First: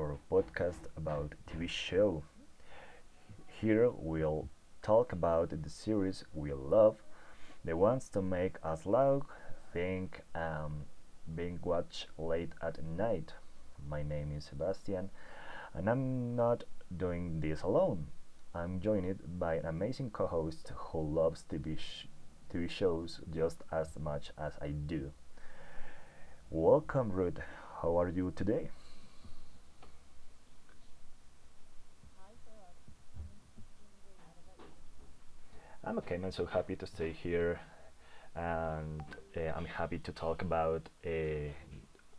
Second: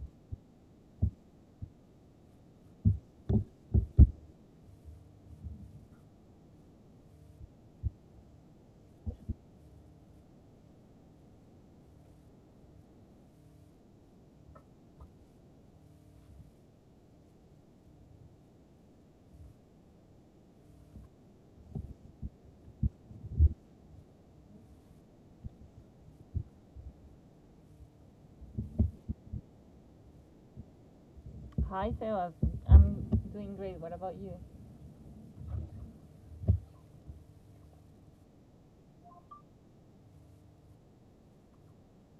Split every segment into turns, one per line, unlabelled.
our podcast about TV show. Here we'll talk about the series we love, the ones to make us laugh, think, being watched late at night. My name is Sebastian, and I'm not doing this alone. I'm joined by an amazing co-host who loves TV shows just as much as I do. Welcome, Ruth. How are you today?
Hi, Sebas. I'm doing great. What about you?
I'm okay, man. So happy to stay here, and I'm happy to talk about uh,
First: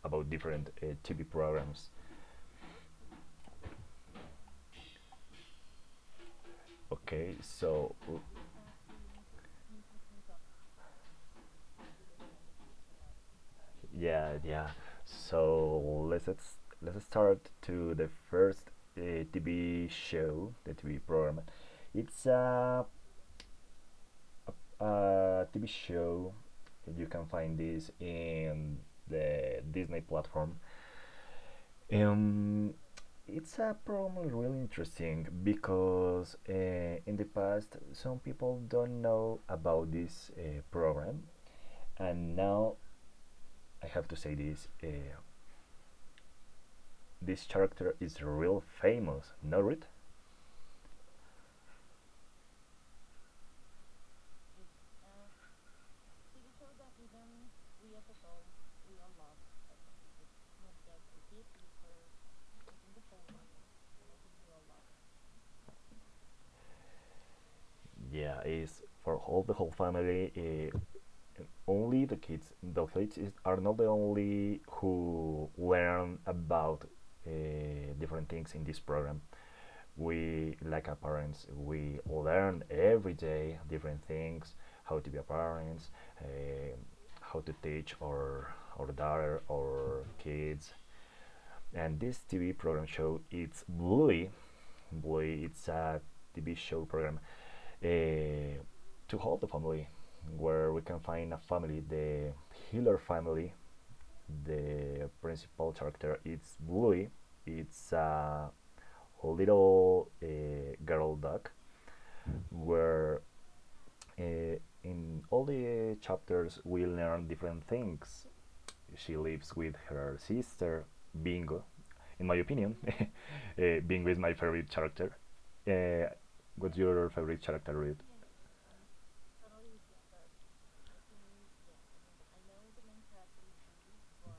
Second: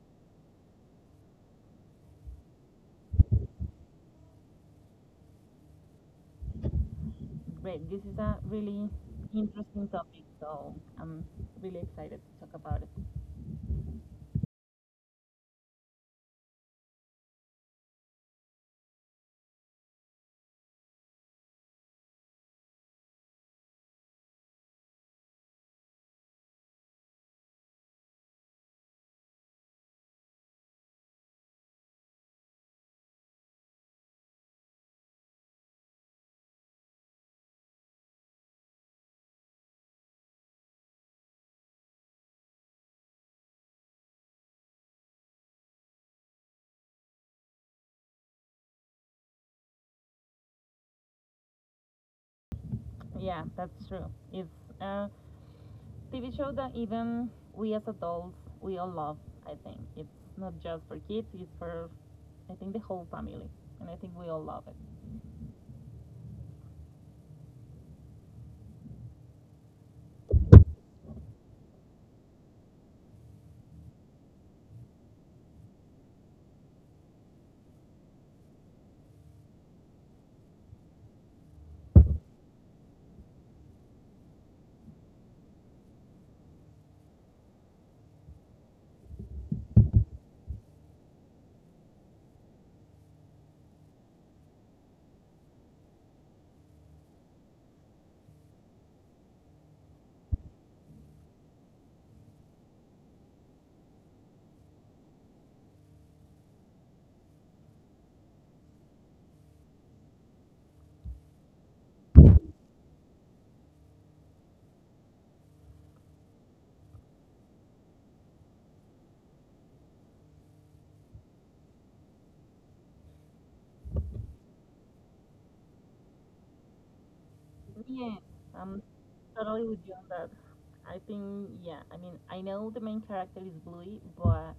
about different TV programs. Okay,
Great. This is a really interesting topic, so I'm really excited to talk about it.
yeah, yeah. So let's start to the first TV show, the TV program. It's a TV show. You can find this in the Disney platform. Um, it's a problem really interesting because in the past some people don't know about this program, and now I have to say this: this character is real famous. Know it?
Yeah, that's true. It's a TV show that even we as adults, we all love, I think. It's not just for kids, it's for, I think, the whole family. And I think we all love it.
Yeah, it's for all the whole family. Uh, Only the kids is, are not the only who learn about different things in this program. We, like our parents, we learn every day different things, how to be a parents, eh, how to teach our daughter, our kids. And this TV program show, it's Bluey. Bluey, it's a TV show program, eh, to help the family, where we can find a family, the healer family. The principal character, it's Bluey. It's a little girl duck, where uh, in all the chapters we learn different things. She lives with her sister Bingo. In my opinion, Bingo is my favorite character. Uh, what's your favorite character,
Yeah,
Reed?
I'm totally with you on that. I think, yeah, I mean, I know the main character is Bluey, but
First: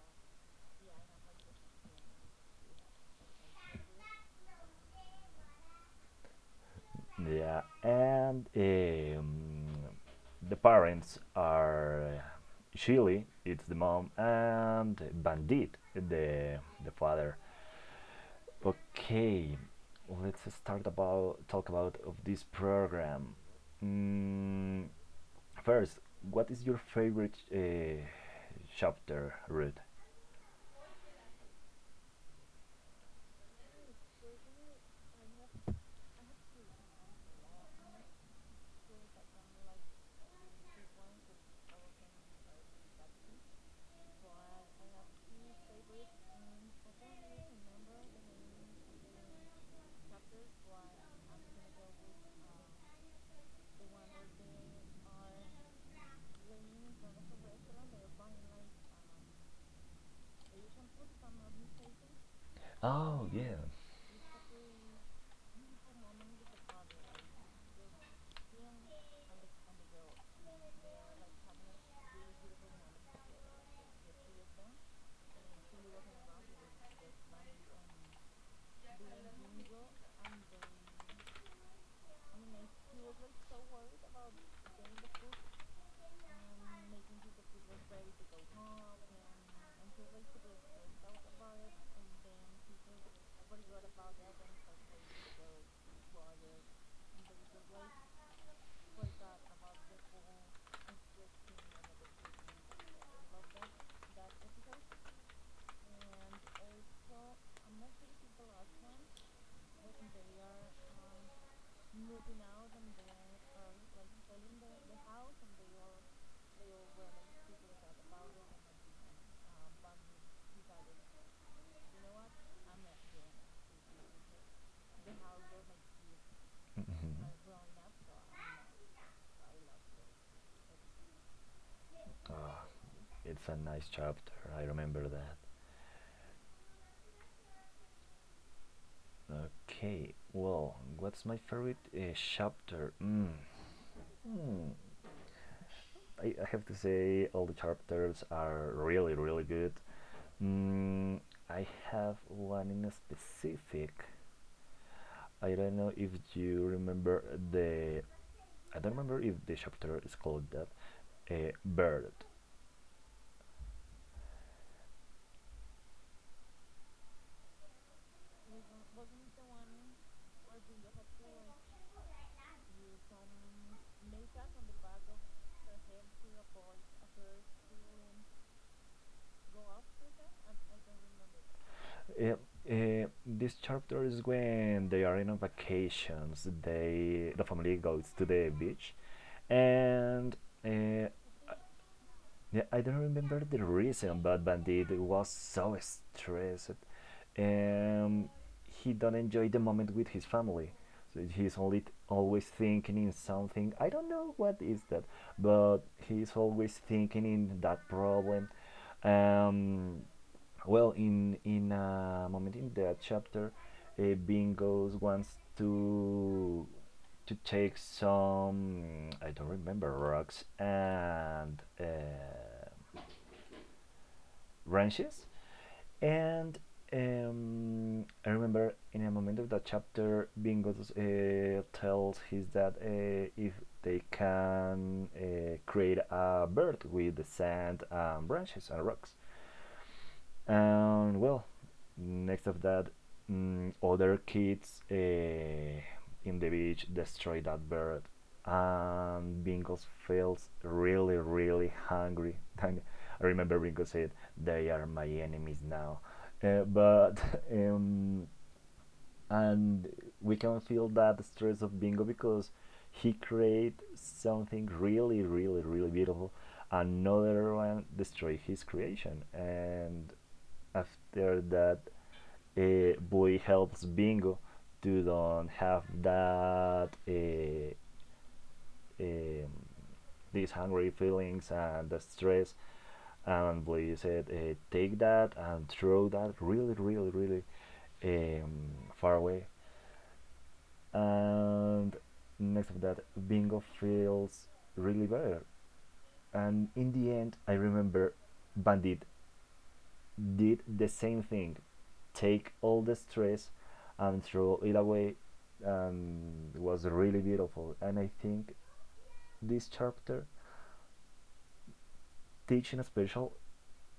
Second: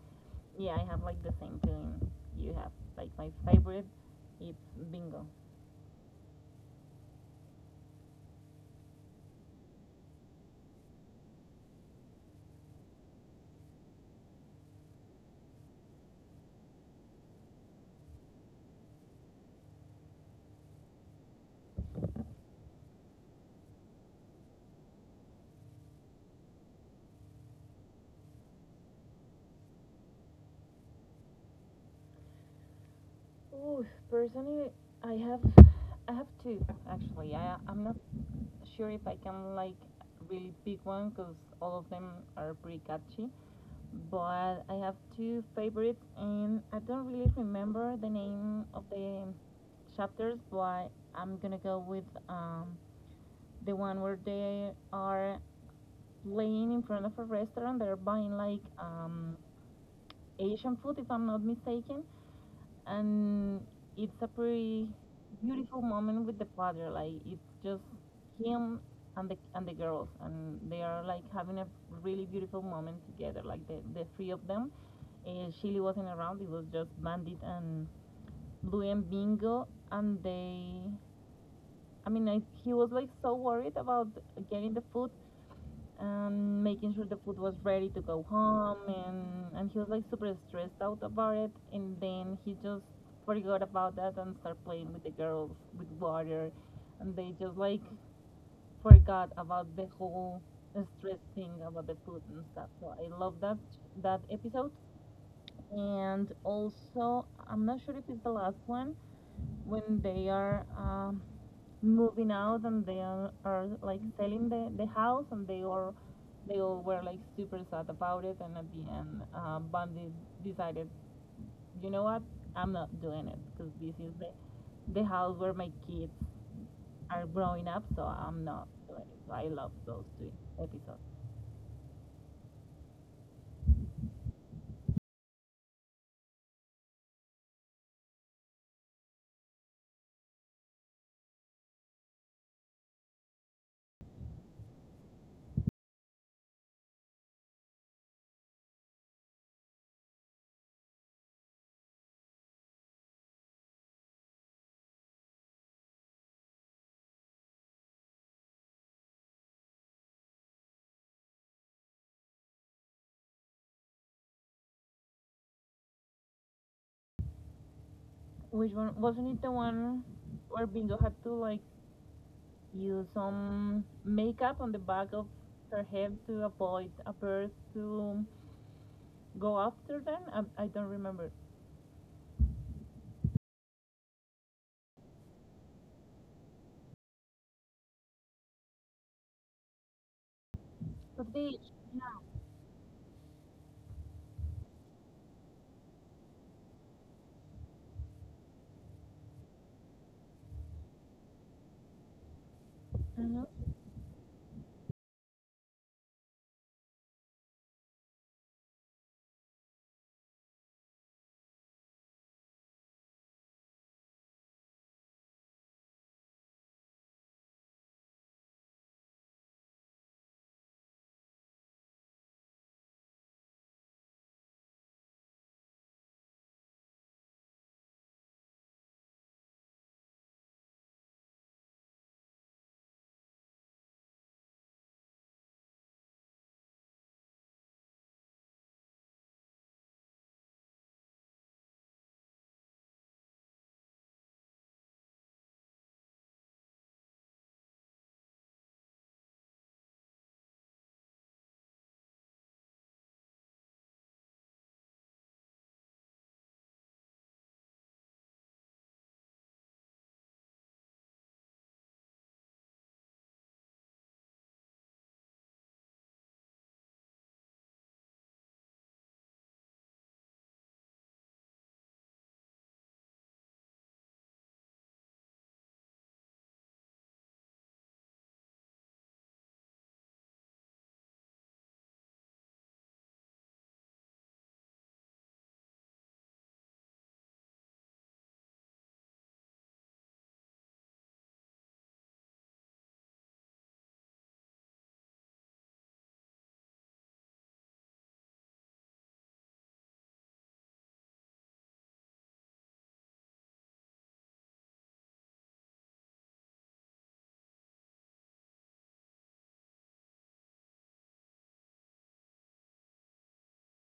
yeah, I have like the same feeling you have. Like my favorite, it's bingo.
Yeah, and the parents are Shilly, it's the mom, and Bandit, the father. Okay, let's start about talk about of this program. Mm, First, what is your favorite chapter, Ruth?
Ooh, personally, I have, I have two actually. I'm not sure if I can like really pick one because all of them are pretty catchy. But I have two favorites, and I don't really remember the name of the chapters. But I'm gonna go with the one where they are playing in front of a restaurant. They're buying like Asian food, if I'm not mistaken.
Oh,
And
yeah.
it's a pretty beautiful moment with the father. Like it's just him and the girls, and they are like having a really beautiful moment together. Like the three of them. Shelly wasn't around. It was just Bandit and Blue and Bingo, and they. I mean, he was like so worried about getting the food and making sure the food was ready to go home, and he was like super stressed out about it, and then he just forgot about that and started playing with the girls with water, and they just like forgot about the whole stress thing about the food and stuff. So I love that episode. And also I'm not sure if it's the last one when they are moving out, and are like selling the house, and they all were like super sad about it, and at the end Bundy decided, you know what, I'm not doing it because this is the house where my kids are growing up, so I'm not doing it. So I love those two episodes.
It's a nice chapter. I remember that. Okay. Well, what's my favorite chapter? Mm. Hmm. I have to say all the chapters are really, really good. Mm, I have one in specific. I don't know if you remember the. I don't remember if the chapter is called that. Bird.
Which one wasn't it, the one where Bingo had to like use some makeup on the back of her head to avoid a bird to go after them. I don't remember.
Uh, this chapter is when they are in vacations. The family goes to the beach, and uh,
But they,
yeah, I don't remember the reason, but Bandit was so stressed. Um, he don't enjoy the moment with his family. So he's only always thinking in
mhm.
something. I don't know what is that, but he's always thinking in that problem. Um, well, in a moment in that chapter, uh, Bingos wants to take some, I don't remember, rocks and branches, and I remember in a moment of that chapter, Bingos tells his dad if they can create a bird with the sand and branches and rocks. And well, next of that, other kids, in the beach, destroy that bird, and Bingos feels really, really hungry. I remember Bingo said, "They are my enemies now." But um, and we can feel that stress of Bingo because he create something really, really, really beautiful. Another one destroy his creation, and after that, Boy helps Bingo to don't have that um, these hungry feelings and the stress. And Boy said, take that and throw that really, really, really um, far away. And next of that, Bingo feels really better. And in the end, I remember Bandit did the same thing: take all the stress and throw it away. And it was really beautiful, and I think this chapter teaching special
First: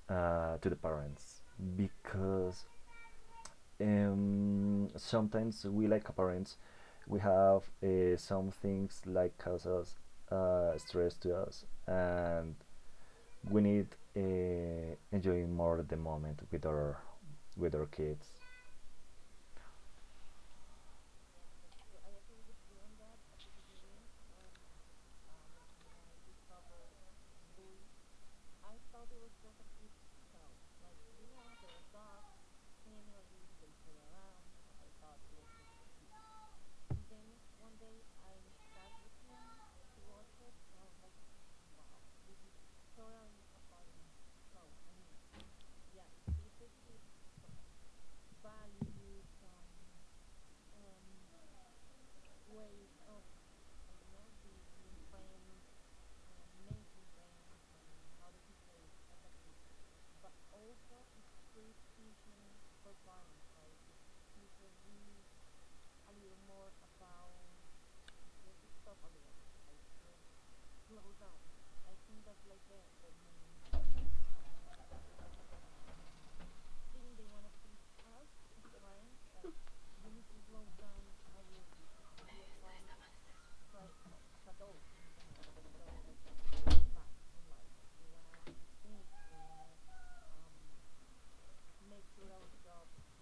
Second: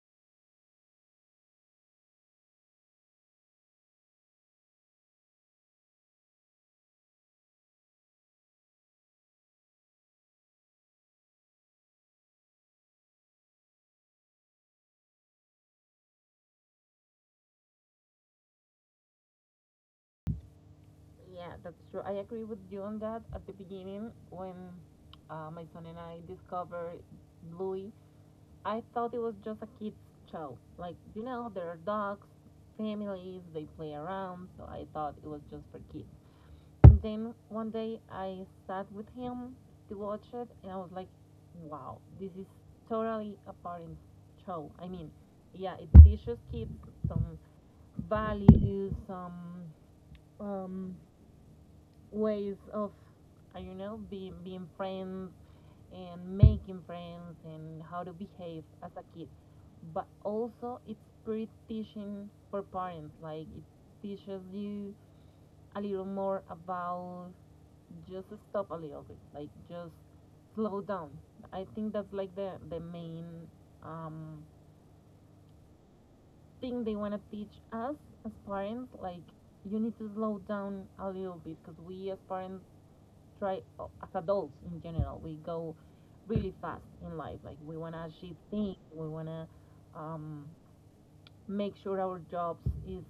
to the parents, because sometimes we, like parents, we have some things like causes stress to us, and we need enjoying more the moment with our kids
Yeah, that's true. I agree with you on that. At the beginning, when my son and I discovered Bluey, I thought it was just a kid's show. Like, you know, there are dogs, families, they play around, so I thought it was just for kids. And then one day I sat with him to watch it, and I was like, wow, this is totally a parent show. I mean, yeah, it teaches kids some values, some um, ways of you know, being friends and making friends and how to behave as a kid. But also it's pretty teaching for parents. Like it teaches you a little more about, just stop a little bit, like just slow down. I think that's like the main um, thing they want to teach us as parents, like you need to slow down a little bit because we as parents try, as adults in general, we go really fast in life. Like we want to achieve things, we want to um, make sure our jobs is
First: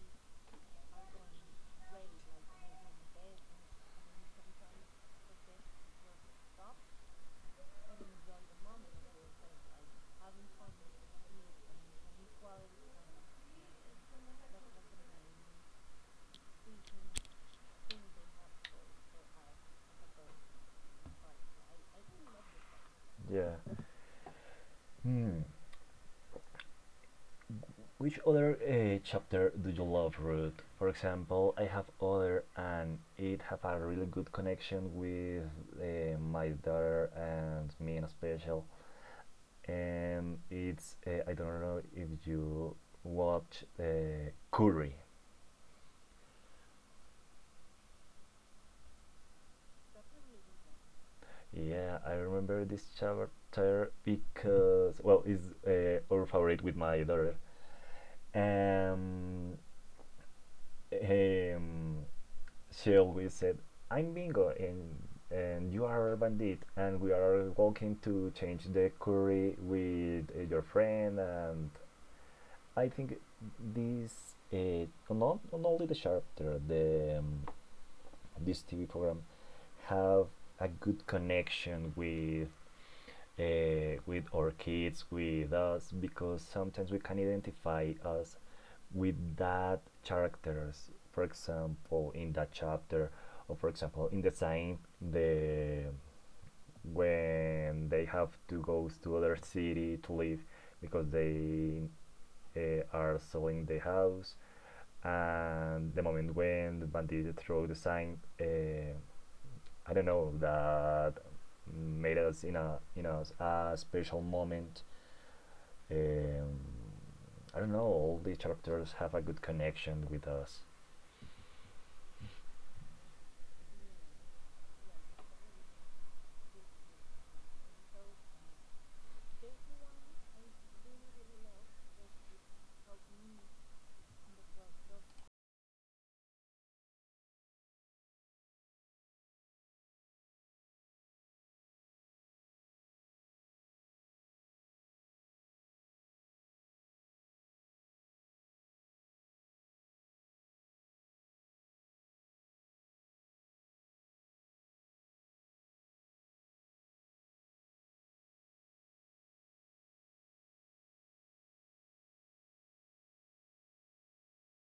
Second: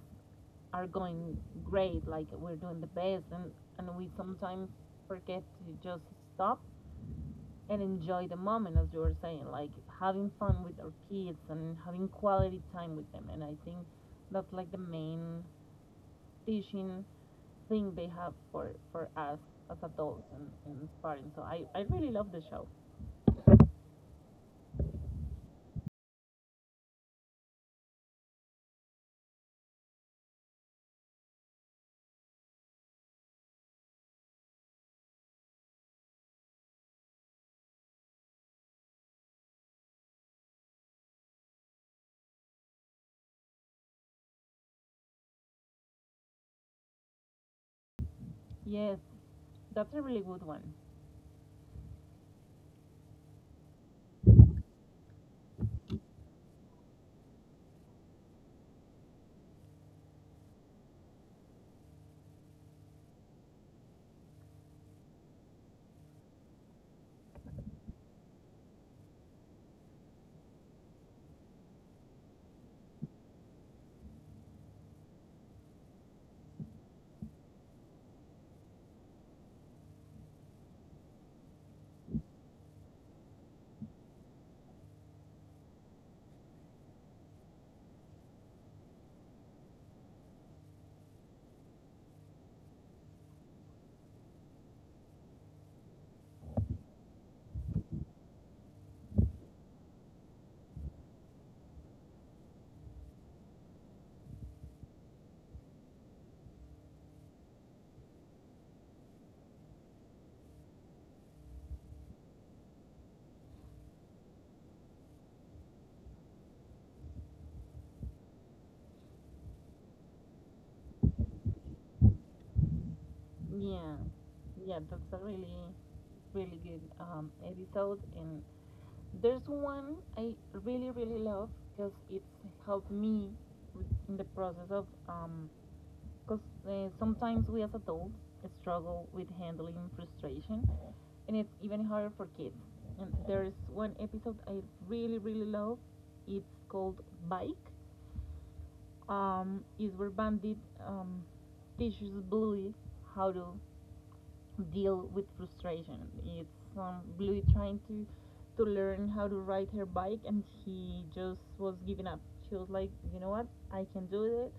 are going great, like we're doing the best, and we sometimes forget to just stop and enjoy the moment, as you were saying, like having fun with our kids and having quality time with them. And I think that's like the main teaching thing they have for us as adults and as parents. So I really love the show.
Yeah. Hmm. Which other chapter do you love, Ruth? For example, I have other, and it have a really good connection with my daughter and me in a special. And it's I don't know if you watch Curry.
Yes, that's a really good one.
Yeah, I remember this chapter because, well, it's our favorite with my daughter. Um, um, she always said, "I'm Bingo," and you are a bandit, and we are walking to change the curry with your friend. And I think this not only the chapter, the this TV program have a good connection with our kids, with us, because sometimes we can identify us with that characters. For example, in that chapter, or for example, in the sign, the when they have to go to other city to live because they are selling the house, and the moment when the bandit throw the sign, I don't know, that made us in a in a special moment. Um, I don't know. All these chapters have a good connection with us.
Yeah, yeah, that's a really, really good episode. And there's one I really, really love because it's helped me with, in the process of, because sometimes we as adults struggle with handling frustration, and it's even harder for kids. And there's one episode I really, really love. It's called Bike. Is where Bandit um, teaches Bluey how to deal with frustration. It's Bluey trying to learn how to ride her bike, and she just was giving up. She was like, you know what, I can do it.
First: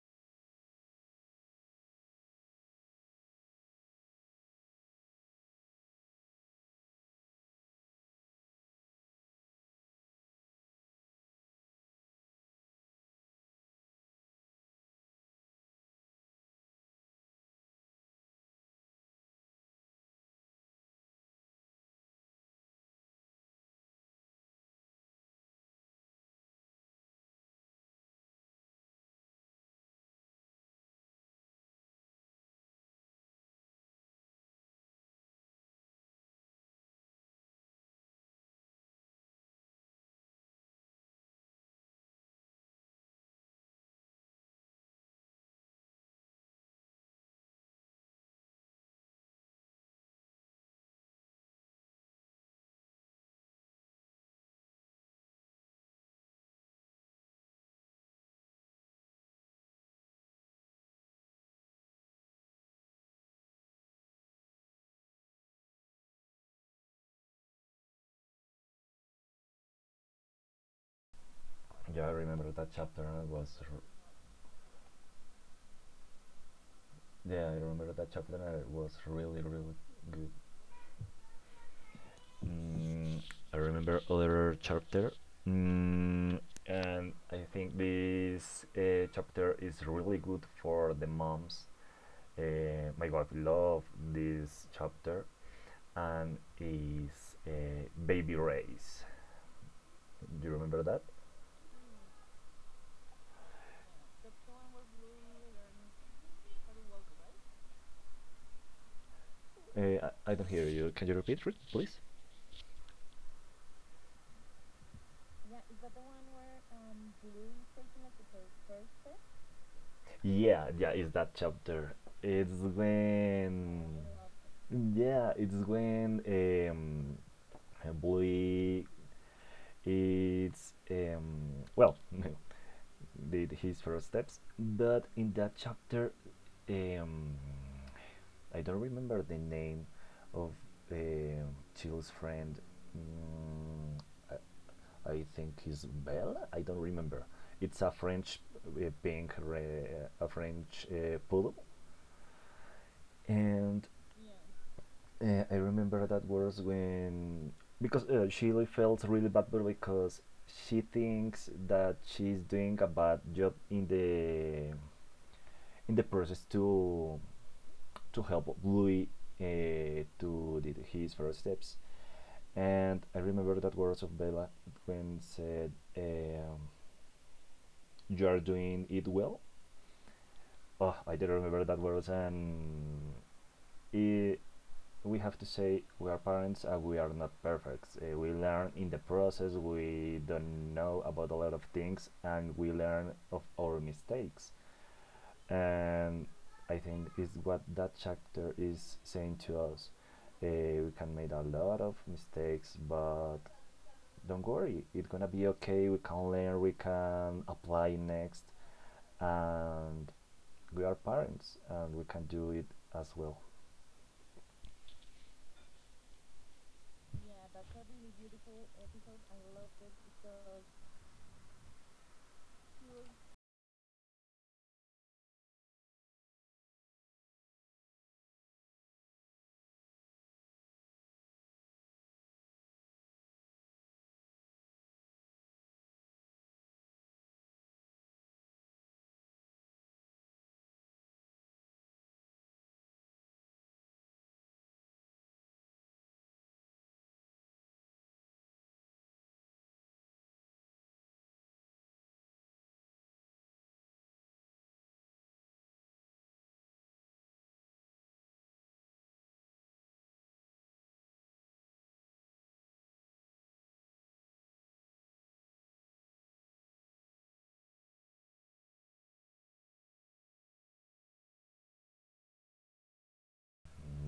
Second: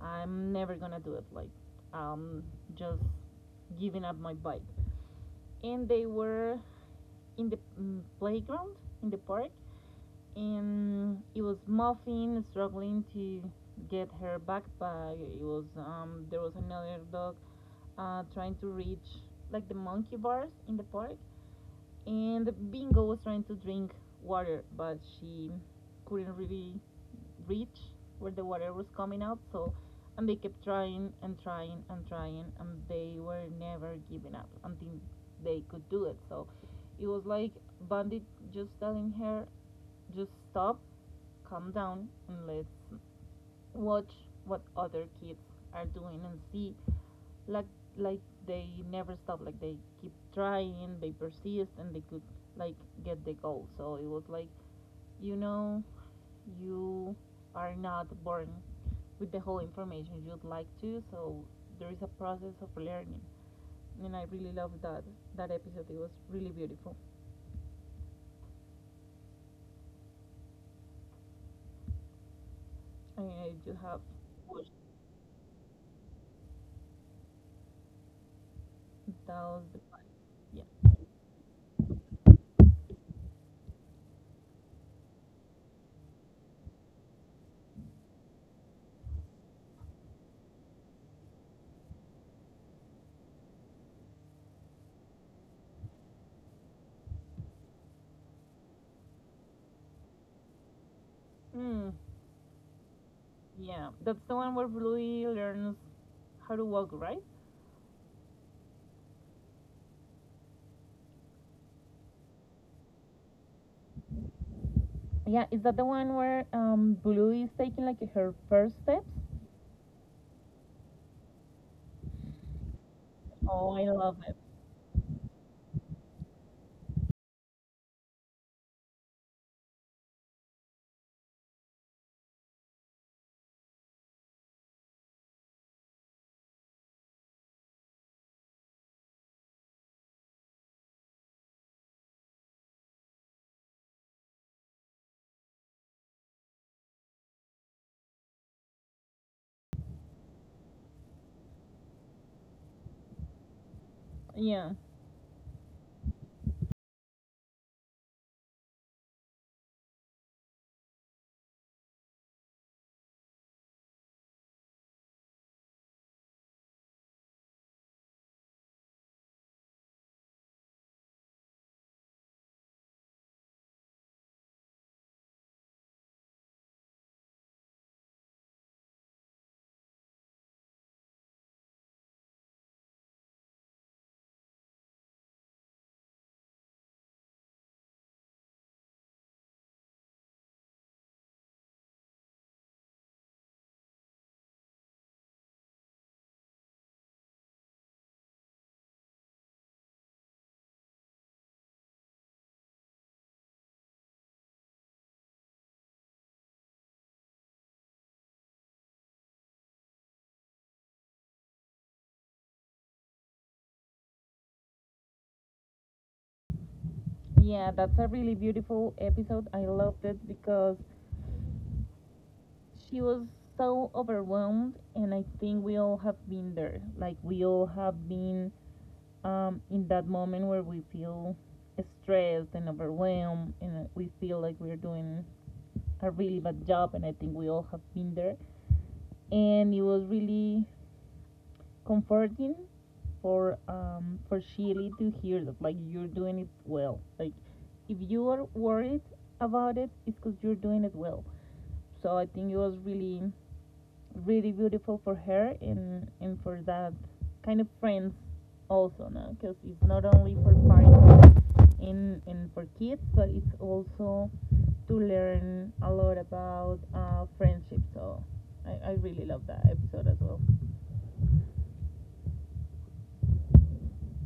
I'm never gonna do it. Like, um, just giving up my bike. And they were in the playground in the park, and it was Muffin struggling to get her backpack. It was there was another dog trying to reach like the monkey bars in the park, and Bingo was trying to drink water, but she couldn't really reach where the water was coming out. So, and they kept trying and trying and trying, and they were never giving up until they could do it. So, it was like Bandit just telling her, just stop, calm down, and let's watch what other kids are doing and see like like they never stop, like they keep trying, they persist, and they could like get the goal. So it was like, you know, you are not born with the whole information you'd like to. So there is a process of learning, and I really love that episode. It was really beautiful.
Yeah, I remember that chapter.
I
And it
mean,
was,
you have watched
yeah, I remember that chapter. And it was
that
really,
was
really
the
good.
yeah.
Mm, I remember other chapter. Mm, and I think this chapter is really good for the moms. My God, I love this chapter. And is Baby Race. Do you remember that?
mm, Yeah, that's the one where Bluey learns how to walk, right?
I don't hear you. Can you repeat, please?
Yeah, is that the one where Blue is taking like her first steps?
Yeah, yeah, it's that chapter. It's
Oh, I
when,
love it.
yeah, it's when a boy, it's well, did his first steps, but in that chapter, um, I don't remember the name of um Chill's friend. Mm, I, I think it's Belle. I don't remember. It's a French pink, a French poodle, and
Yeah.
I remember that was when, because she really felt really bad because she thinks that she's doing a bad job in the process to help Louis to did his first steps. And I remember that words of Bella when said, um, "You are doing it well." Oh, I didn't remember that words, and it, we have to say we are parents and we are not perfect. We learn in the process. We don't know about a lot of things, and we learn of our mistakes. And I think is what that chapter is saying to us. Uh, we can make a lot of mistakes, but don't worry, it's gonna be okay. We can learn, we can apply next, and we are parents, and we can do it as well.
Yeah, that's a really beautiful episode. I loved it because she was so overwhelmed, and I think we all have been there. Like we all have been in that moment where we feel stressed and overwhelmed, and we feel like we're doing a really bad job. And I think we all have been there. And it was really comforting for Shelly to hear that, like you're doing it well. Like if you are worried about it, it's because you're doing it well. So I think it was really really beautiful for her and for that kind of friends also, no, because it's not only for parents and for kids, but it's also to learn a lot about friendship. So I really love that episode as well.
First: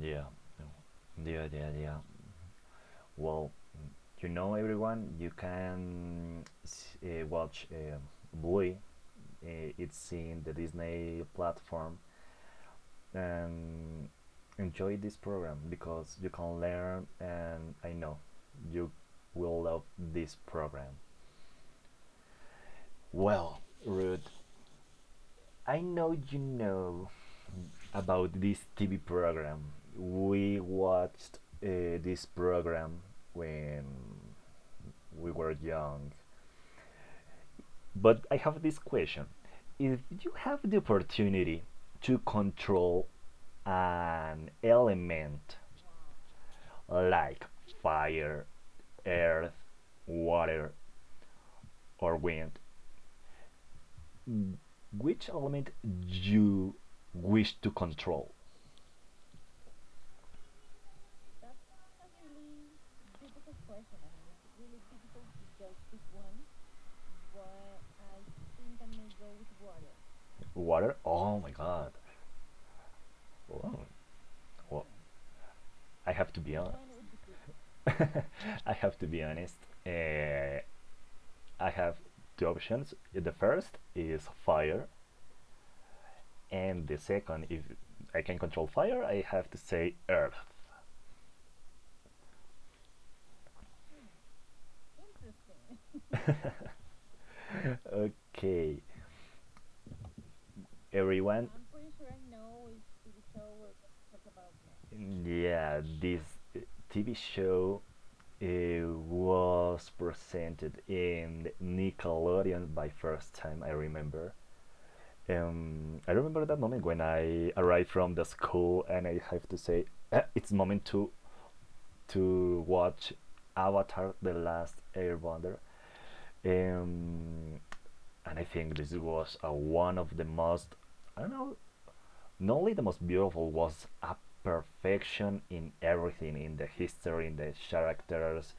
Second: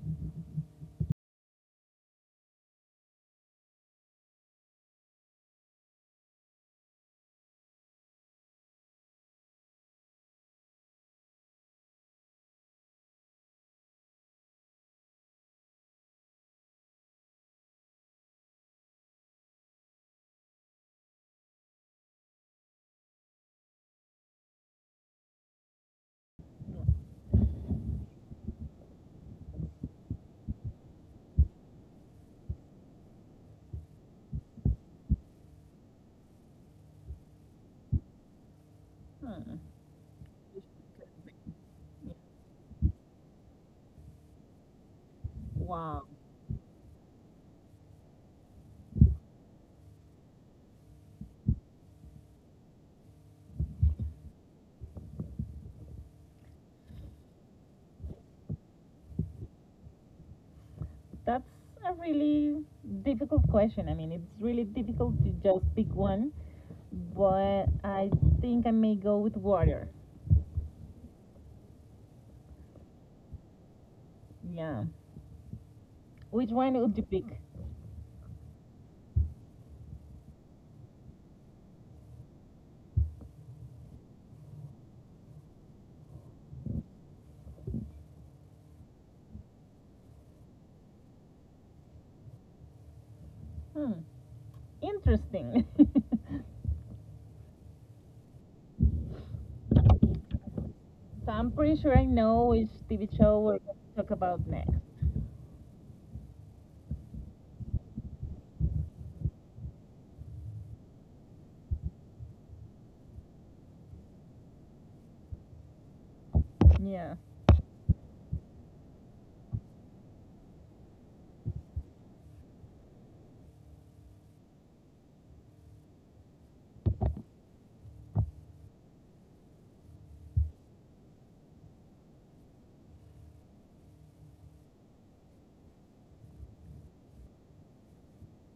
Yeah, yeah, yeah, yeah. Well, everyone, you can watch Bluey. It's in the Disney platform. And enjoy this program because you can learn and I know you will love this program. Well, Ruth, I know you know about this TV program. We watched this program when we were young. But I have this question.
Hmm.
If you have the opportunity to control an element
Wow,
like fire, earth, water, or wind, which element you wish to control?
that's a really difficult question. I mean, it's really difficult to just pick one, but I think I may go with water.
Water? Oh my god. Wow.
Yeah.
Well, I have to
Which
be
one would you
honest.
pick?
I have to be honest. Uh, I have two options. The first is fire, and the second, if I can control fire, I have to say earth.
Hmm. Interesting.
Okay,
So I'm
everyone,
pretty sure I know which TV show we're going to talk about next.
yeah, this uh, TV show was presented in Nickelodeon by first time I remember. I remember that moment when
Yeah.
I arrived from the school and I have to say, It's moment to watch Avatar: The Last Airbender." Um, and I think this was one of the most, I don't know, not only the most beautiful, was a perfection in everything, in the history, in the characters,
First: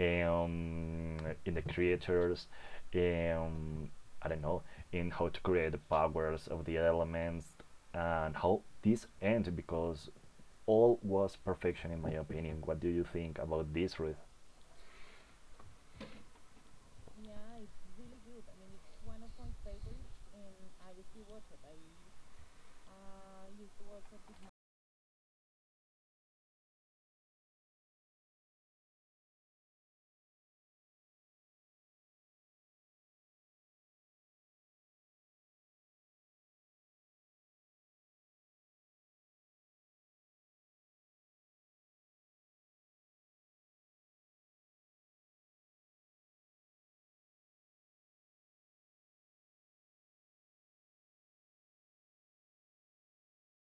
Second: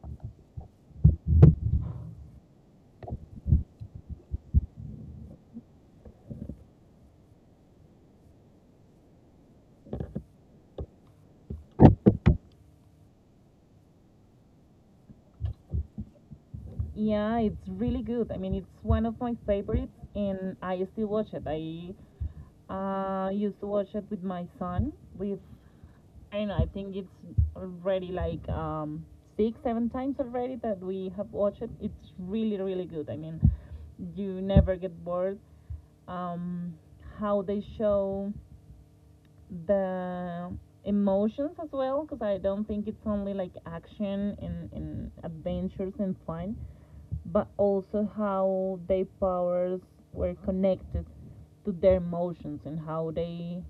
um, in the creators, um, I don't know, in how to create the powers of the elements. And how this end, because all was perfection, in my opinion. What do you think about this, Ruth?
Yeah, it's really good. I mean, it's one of my favorites, and I still watch it. I used to watch it with my son. With, and I think it's already like six, seven times already that we have watched it. It's really, really good. I mean, you never get bored. Um, how they show the emotions as well, because I don't think it's only like action and adventures and fun, but also how their powers were connected to their emotions and how they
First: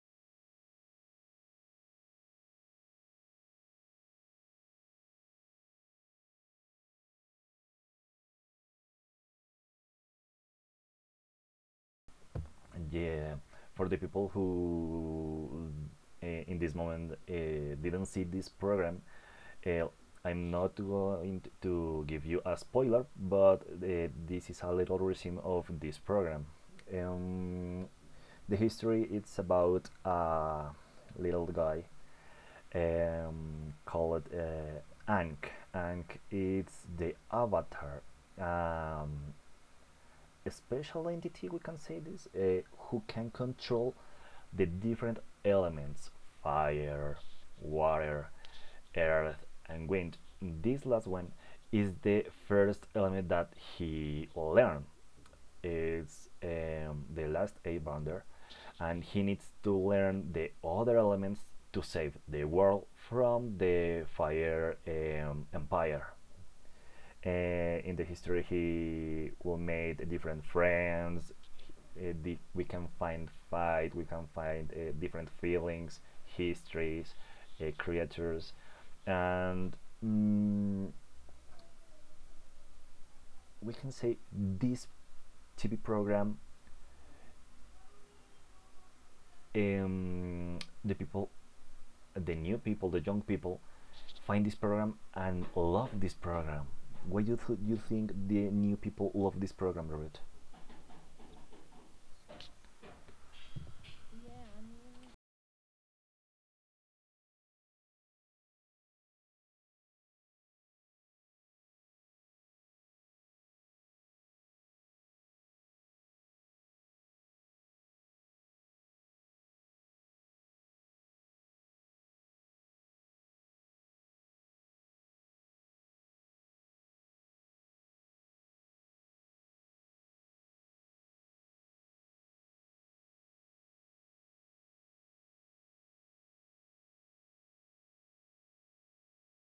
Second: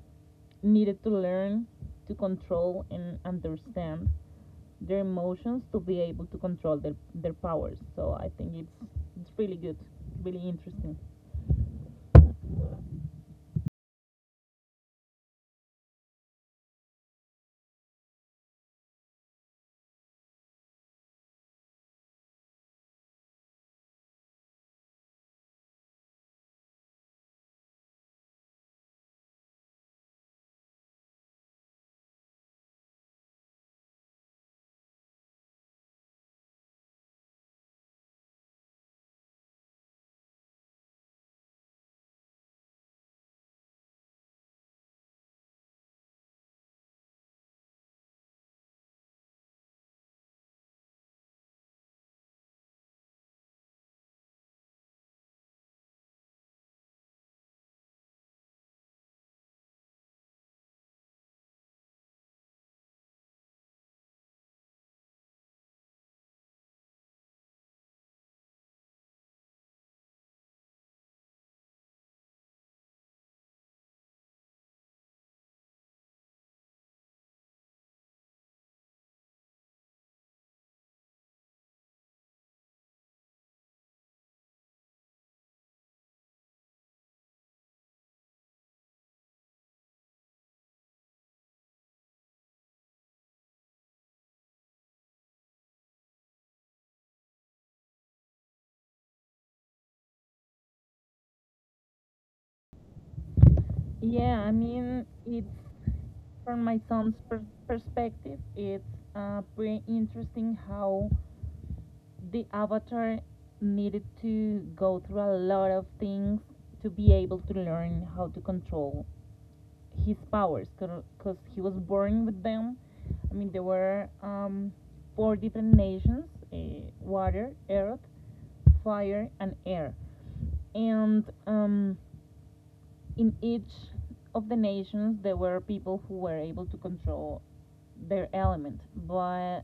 needed to learn to control and understand their emotions to be able to control their powers. So I think it's really good, really interesting.
Yeah, for the people who in this moment didn't see this program, Uh, I'm not going to give you a spoiler, but this is a little resume of this program. Um, the history it's about a little guy, called Ankh. Ankh is the avatar, um, a special entity we can say this, who can control the different elements: fire, water, earth, and wind. This last one is the first element that he learned. It's the last a bounder, and he needs to learn the other elements to save the world from the fire empire. In the history he will made different friends, we can find fight, we can find different feelings, histories, creatures, and mm, we can say this TV program, um, the people, the new people, the young people, find this program and love this program. Why do you think the new people love this program, Robert?
Yeah, I mean it's from my perspective, it's pretty interesting how the avatar needed to go through a lot of things to be able to learn how to control his powers because he was born with them. I mean, there were four different nations, water, earth, fire, and air. And in each of the nations, there were people who were able to control their element, but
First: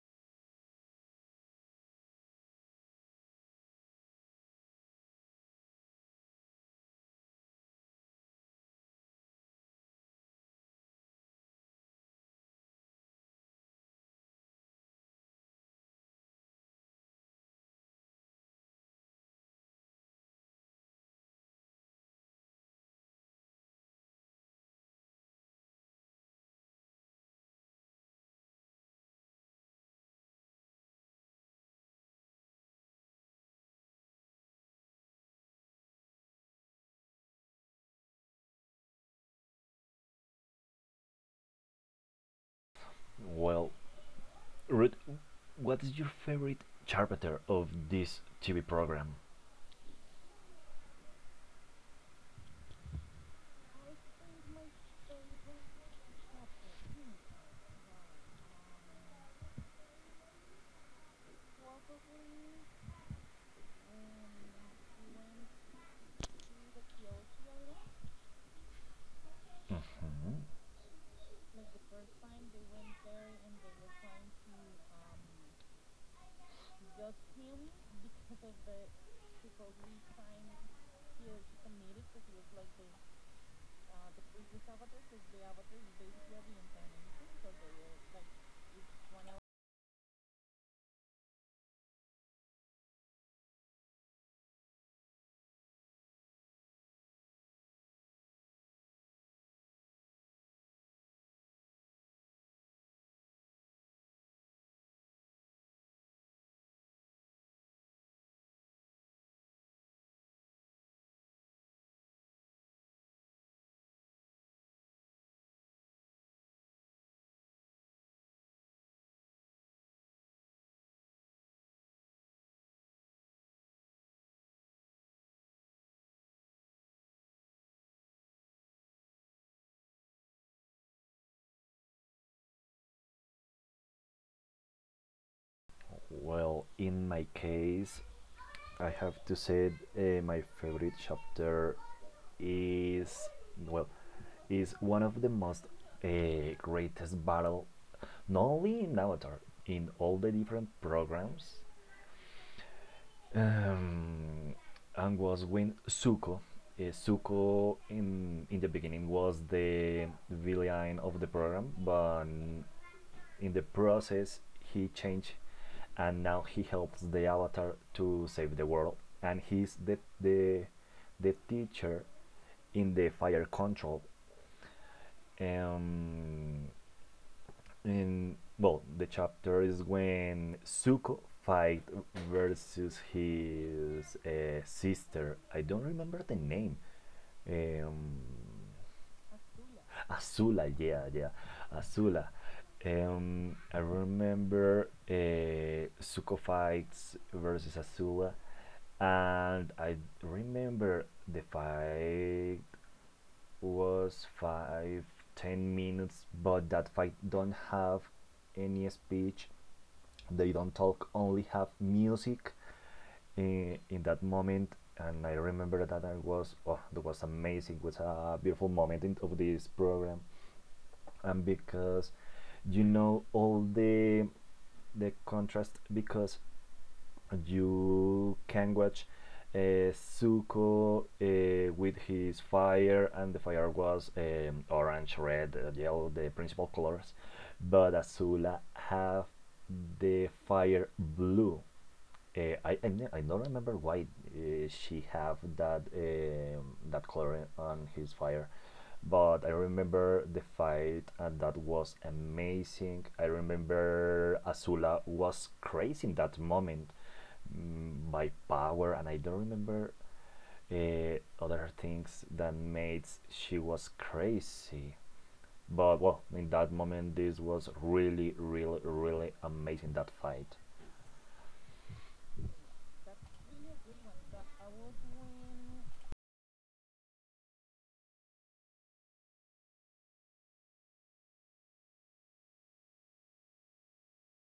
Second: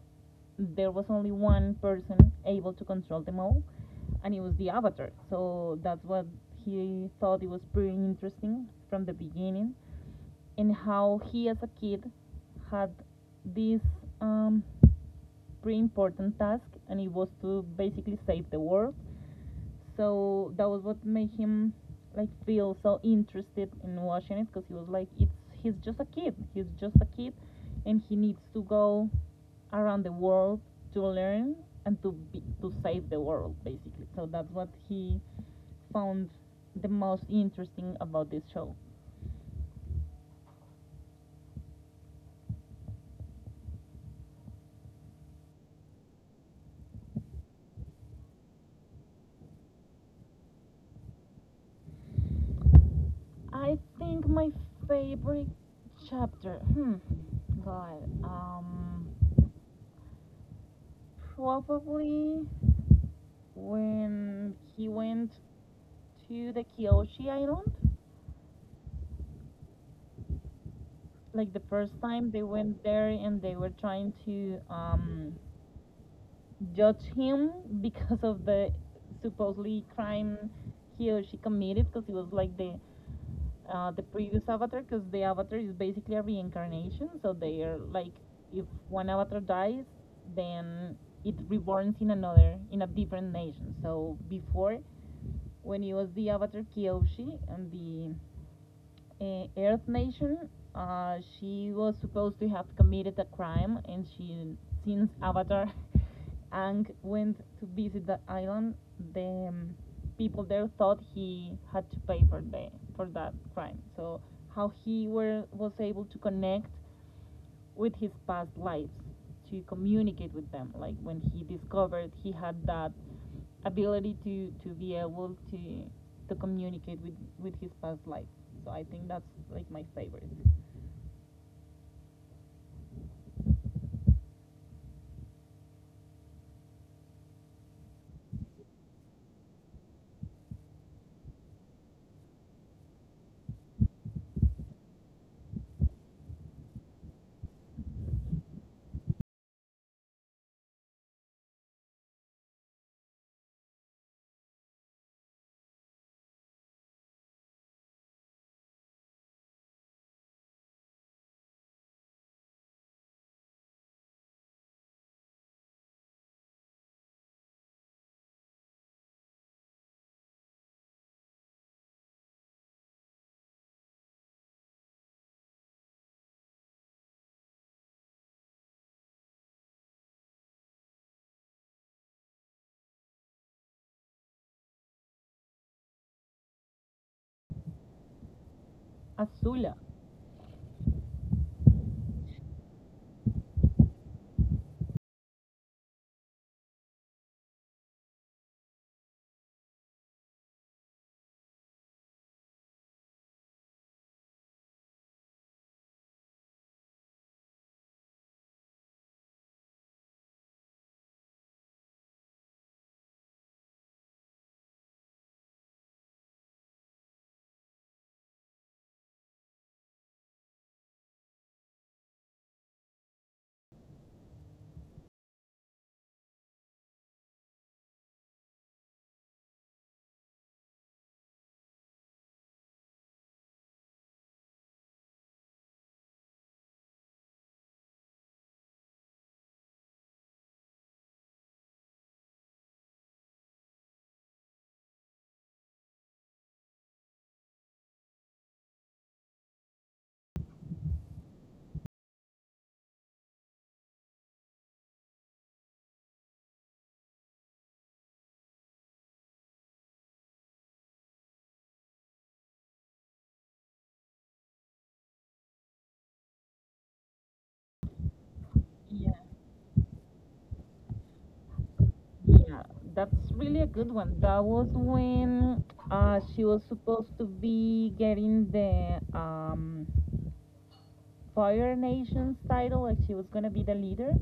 there was only one person able to control them all, and it was the avatar. So that's what he thought it was pretty interesting from the beginning, and how he, as a kid, had this um, pretty important task, and it was to basically save the world. So that was what made him like feel so interested in watching it, because he was like, it's he's just a kid, and he needs to go around the world to learn and to save the world basically. So that's what he found the most interesting about this show.
Well, Ruth, what is your favorite chapter of this TV program?
I think my favorite chapter. Hmm. God. Probably when he went to the Kyoshi Island.
Mm-hmm.
Like the first time they went there, and they were trying to judge him because of the supposedly crime he or she committed because he was like the previous avatar, because the avatar is basically a reincarnation. So they are like, if one avatar dies, then it reborns in another, in a different nation. So before, when it was the avatar Kyoshi and the Earth Nation. She was supposed to have committed a crime, and she, since Avatar, Ang went to visit the island, the people there thought he had to pay for the for that crime. So how he were was able to connect with his past lives to communicate with them. Like when he discovered he had that ability to be able to communicate with his past life. So I think that's like my favorite.
Well, in my case, I have to say my favorite chapter is, well, is one of the most greatest battle, not only in Avatar, in all the different programs, um, and was with Zuko. Zuko in the beginning was the villain of the program, but in the process he changed, and now he helps the Avatar to save the world, and he's the the teacher in the fire control. Um, in Well, the chapter is when Zuko fight versus his sister. I don't remember the name. Um,
Azula.
Azula, yeah, yeah, Azula. I remember Zuko fights versus Azula, and I remember the fight was 5, 10 minutes, but that fight don't have any speech, they don't talk, only have music in that moment. And I remember that I was, oh, that was amazing. It was a beautiful moment in, of this program. And because, you know, all the contrast, because you can watch uh, Zuko with his fire, and the fire was orange, red, yellow, the principal colors. But Azula have the fire blue. I don't remember why she have that that color on his fire, but I remember the fight, and that was amazing. I remember Azula was crazy in that moment, by power, and I don't remember other things that made she was crazy. But well, in that moment, this was really, really,
Yeah.
really amazing, that fight.
Yeah, that's really a good one. That was when she was supposed to be getting the Fire Nation's title, like she was gonna be the leader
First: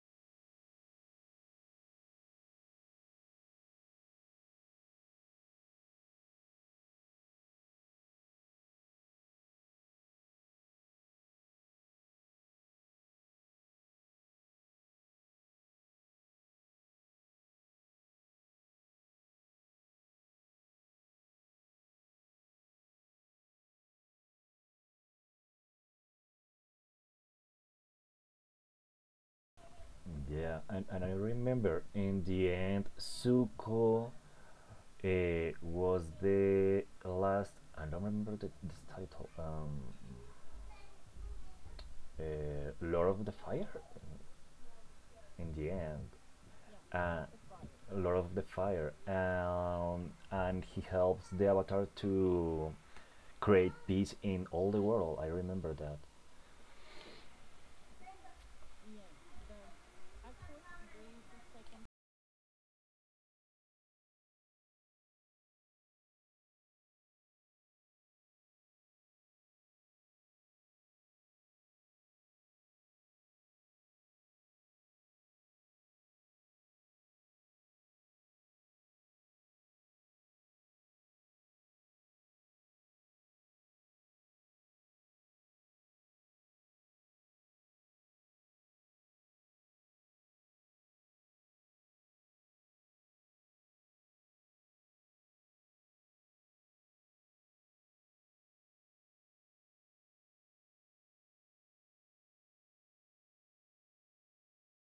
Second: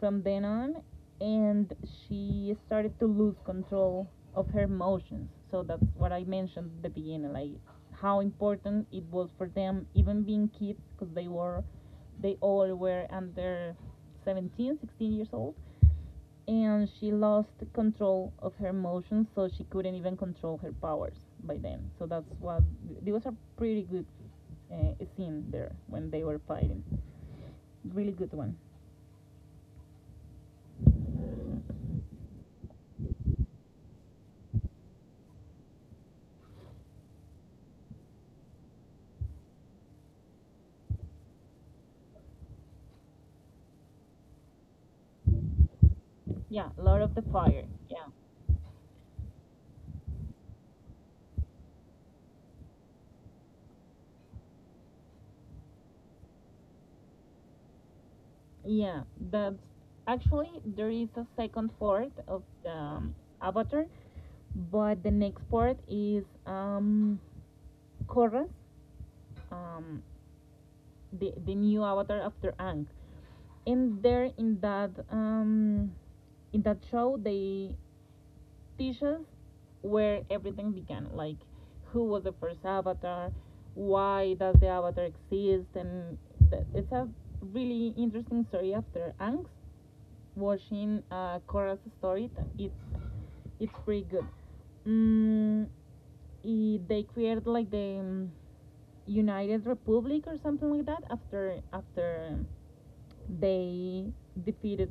from then on, and she started to lose control of her emotions. So that's what I mentioned at the beginning, like how important it was for them, even being kids, because they all were under 17, 16 years old, and she lost control of her emotions, so she couldn't even control her powers by then. So that's it was a pretty good scene there when they were fighting really good one.
Yeah, and I remember in the end, Suko was the last. I don't remember this title. Lord of the Fire. In the end,
Yeah, Lord of the
uh,
Fire. Yeah,
Lord of the Fire, and he helps the Avatar to create peace in all the world. I remember that.
yeah. That actually there is a second part of the Avatar, but the next part is Korra, um, the new Avatar after Ang, and there in that show they dishes where everything began, like who was the first avatar, why does the avatar exist, and it's a really interesting story. After angst watching Korra's story, it's it's pretty good. mm, they created like the United Republic or something like that, after after they defeated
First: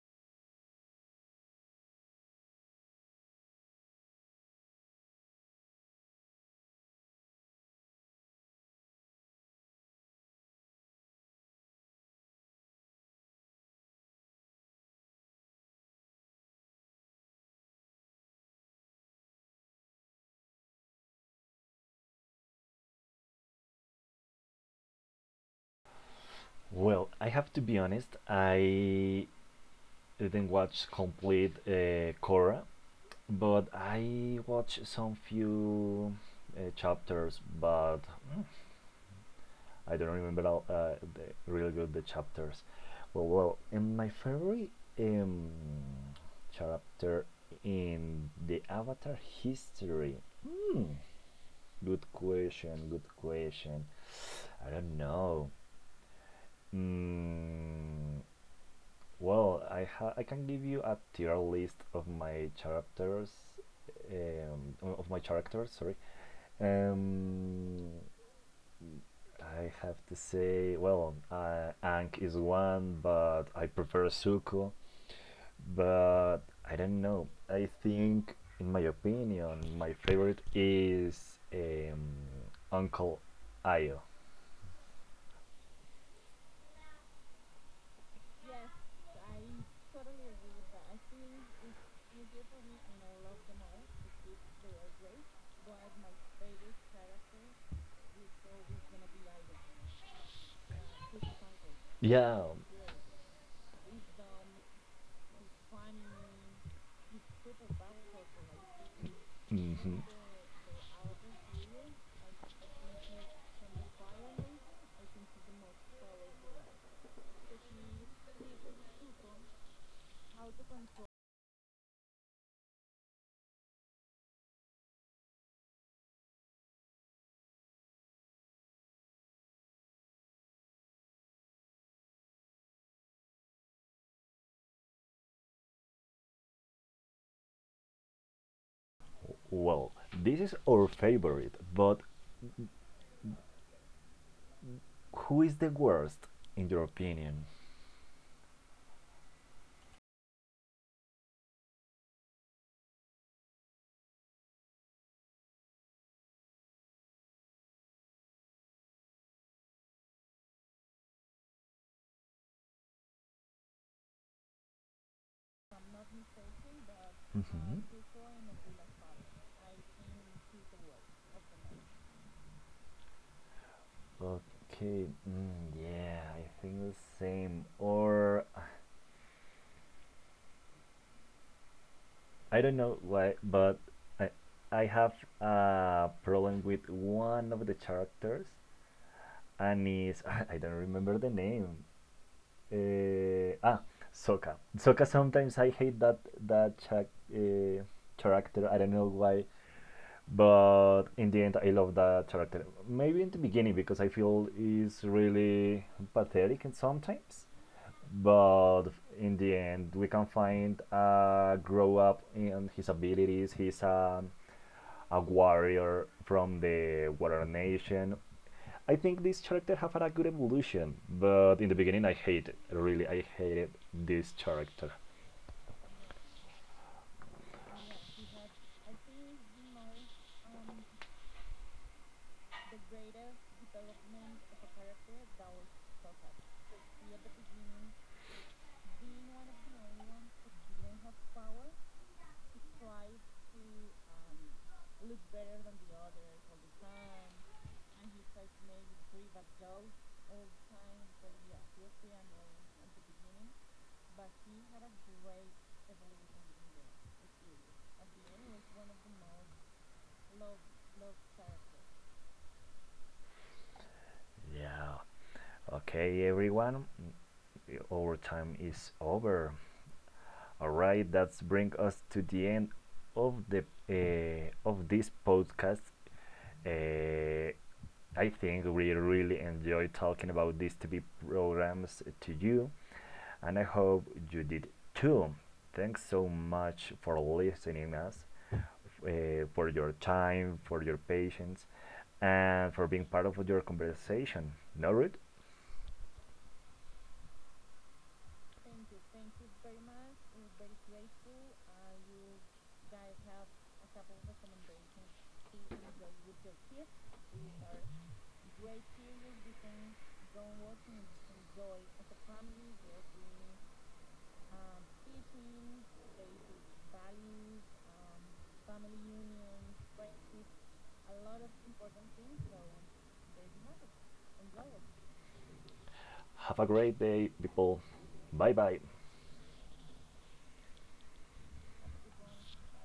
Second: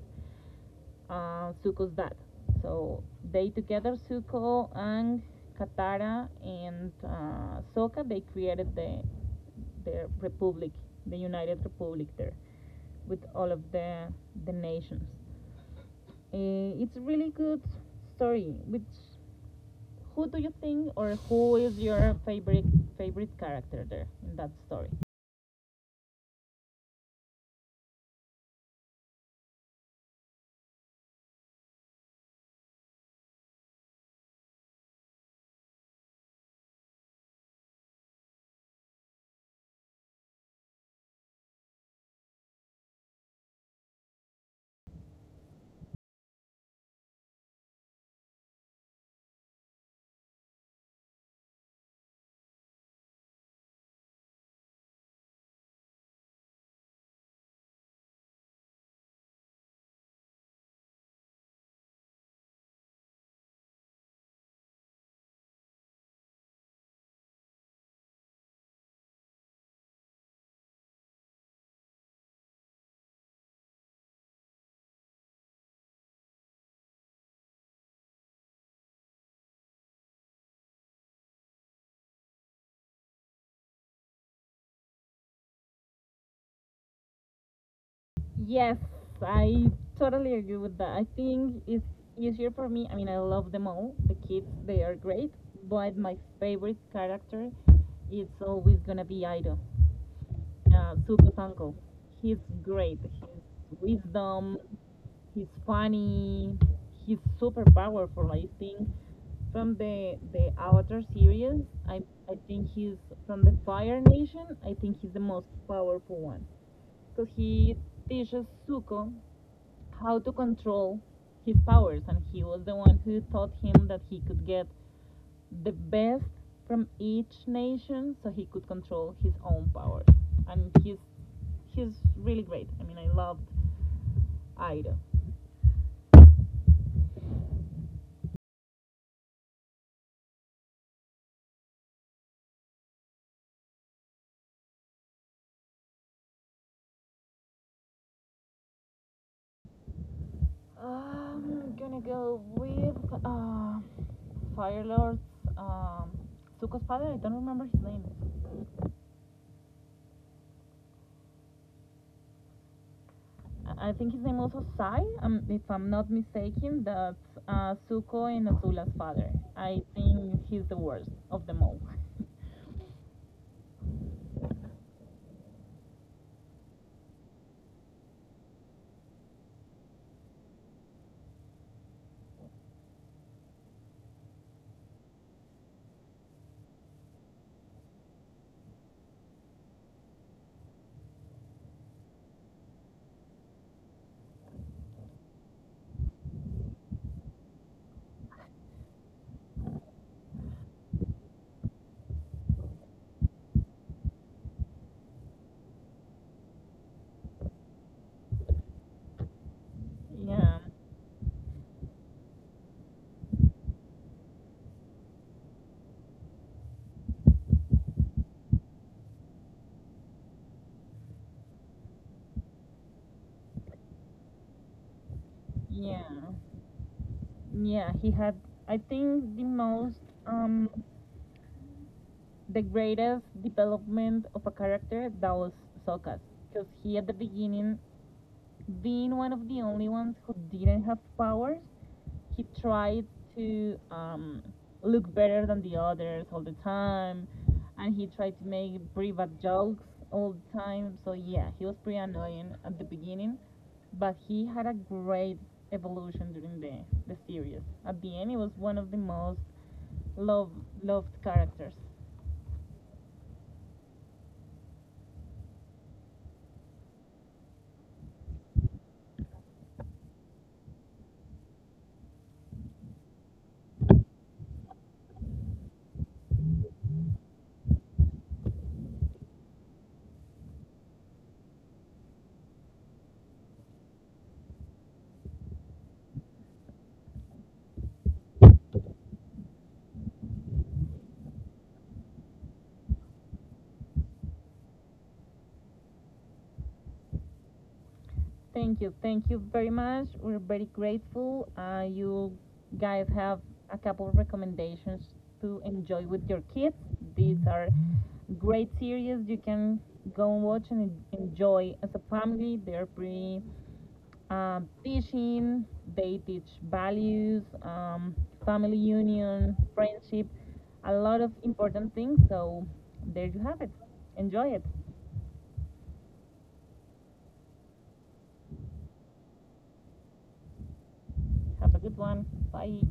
Zuko's dad. So they together, Zuko and Katara and Sokka, they created the republic, the United Republic there, with all of the nations. It's really good story. Which who do you think, or who is your favorite character there in that story?
Well, I have to be honest. I didn't watch complete Korra. But I watched some few chapters, but I don't remember all, really good, the chapters. Well, and my favorite um, chapter in the Avatar history. Good question, good question. I don't know. Mm. Well, I can give you a tier list of my characters, of my characters. Sorry, um, I have to say, well, Ankh is one, but I prefer Suko. But I don't know. I think, in my opinion, my favorite is Uncle Io.
Yes, I totally agree with that. I think it's easier for me. I mean, I love them all. The kids, they are great, but my favorite character is always gonna be Aido, Zuko's uncle. He's
Yeah.
great. His wisdom, he's funny, he's super powerful. I think from
Mhm.
the Avatar series, I I think he's from the Fire Nation. I think he's the most powerful one because he teaches Zuko how to control his powers, and he was the one who taught him that he could get the best from each nation, so he could control his own powers. And he's really great. I mean, I loved Airo.
Well, this is our favorite, but who is the worst in your opinion?
I'm gonna go with uh, Fire Lord's, um, Zuko's father. I don't remember his name. I think his name also Sai, if I'm not mistaken, that's Suko and Azula's father. I think he's the worst of them all.
Okay, mm, yeah, I think the same. Or I don't know why, but I I have a problem with one of the characters, and is I don't remember the name. Uh, ah, Sokka. Sokka. Sometimes I hate that character. I don't know why. But in the end, I love that character. Maybe in the beginning because I feel he's really pathetic and sometimes, but in the end we can
Yeah,
find a grow up in his abilities. He's a warrior from the water nation. I think this character have had a good evolution, but in the beginning I hated, really I hated this character.
yeah, yeah. He had, I think, the most, um, the greatest development of a character that was Sokka's, because he at the beginning, being one of the only ones who didn't have powers, he tried to look better than the others all the time, and he tried to make pretty bad jokes all the time. So yeah, he was pretty annoying at the beginning, but he had a great evolution during the series. At the end, he was one of the most loved loved characters.
Yeah. Okay, everyone, our time is over. All right, that's bring us to the end of the of this podcast. Uh, I think we really enjoy talking about these TV programs to you, and I hope you did too. Thanks so much for listening us, for your time, for your patience, and for being part of your conversation. No, Ruth?
Thank you. Thank you very much. We're very grateful. You guys have a couple of recommendations to enjoy with your kids. These are great series you can go and watch and enjoy as a family. They're pretty teaching, they teach values, family union, friendship, a lot of important things. So, there you have it. Enjoy it.
Have a great day, people. Bye bye.
Have a good one. Bye.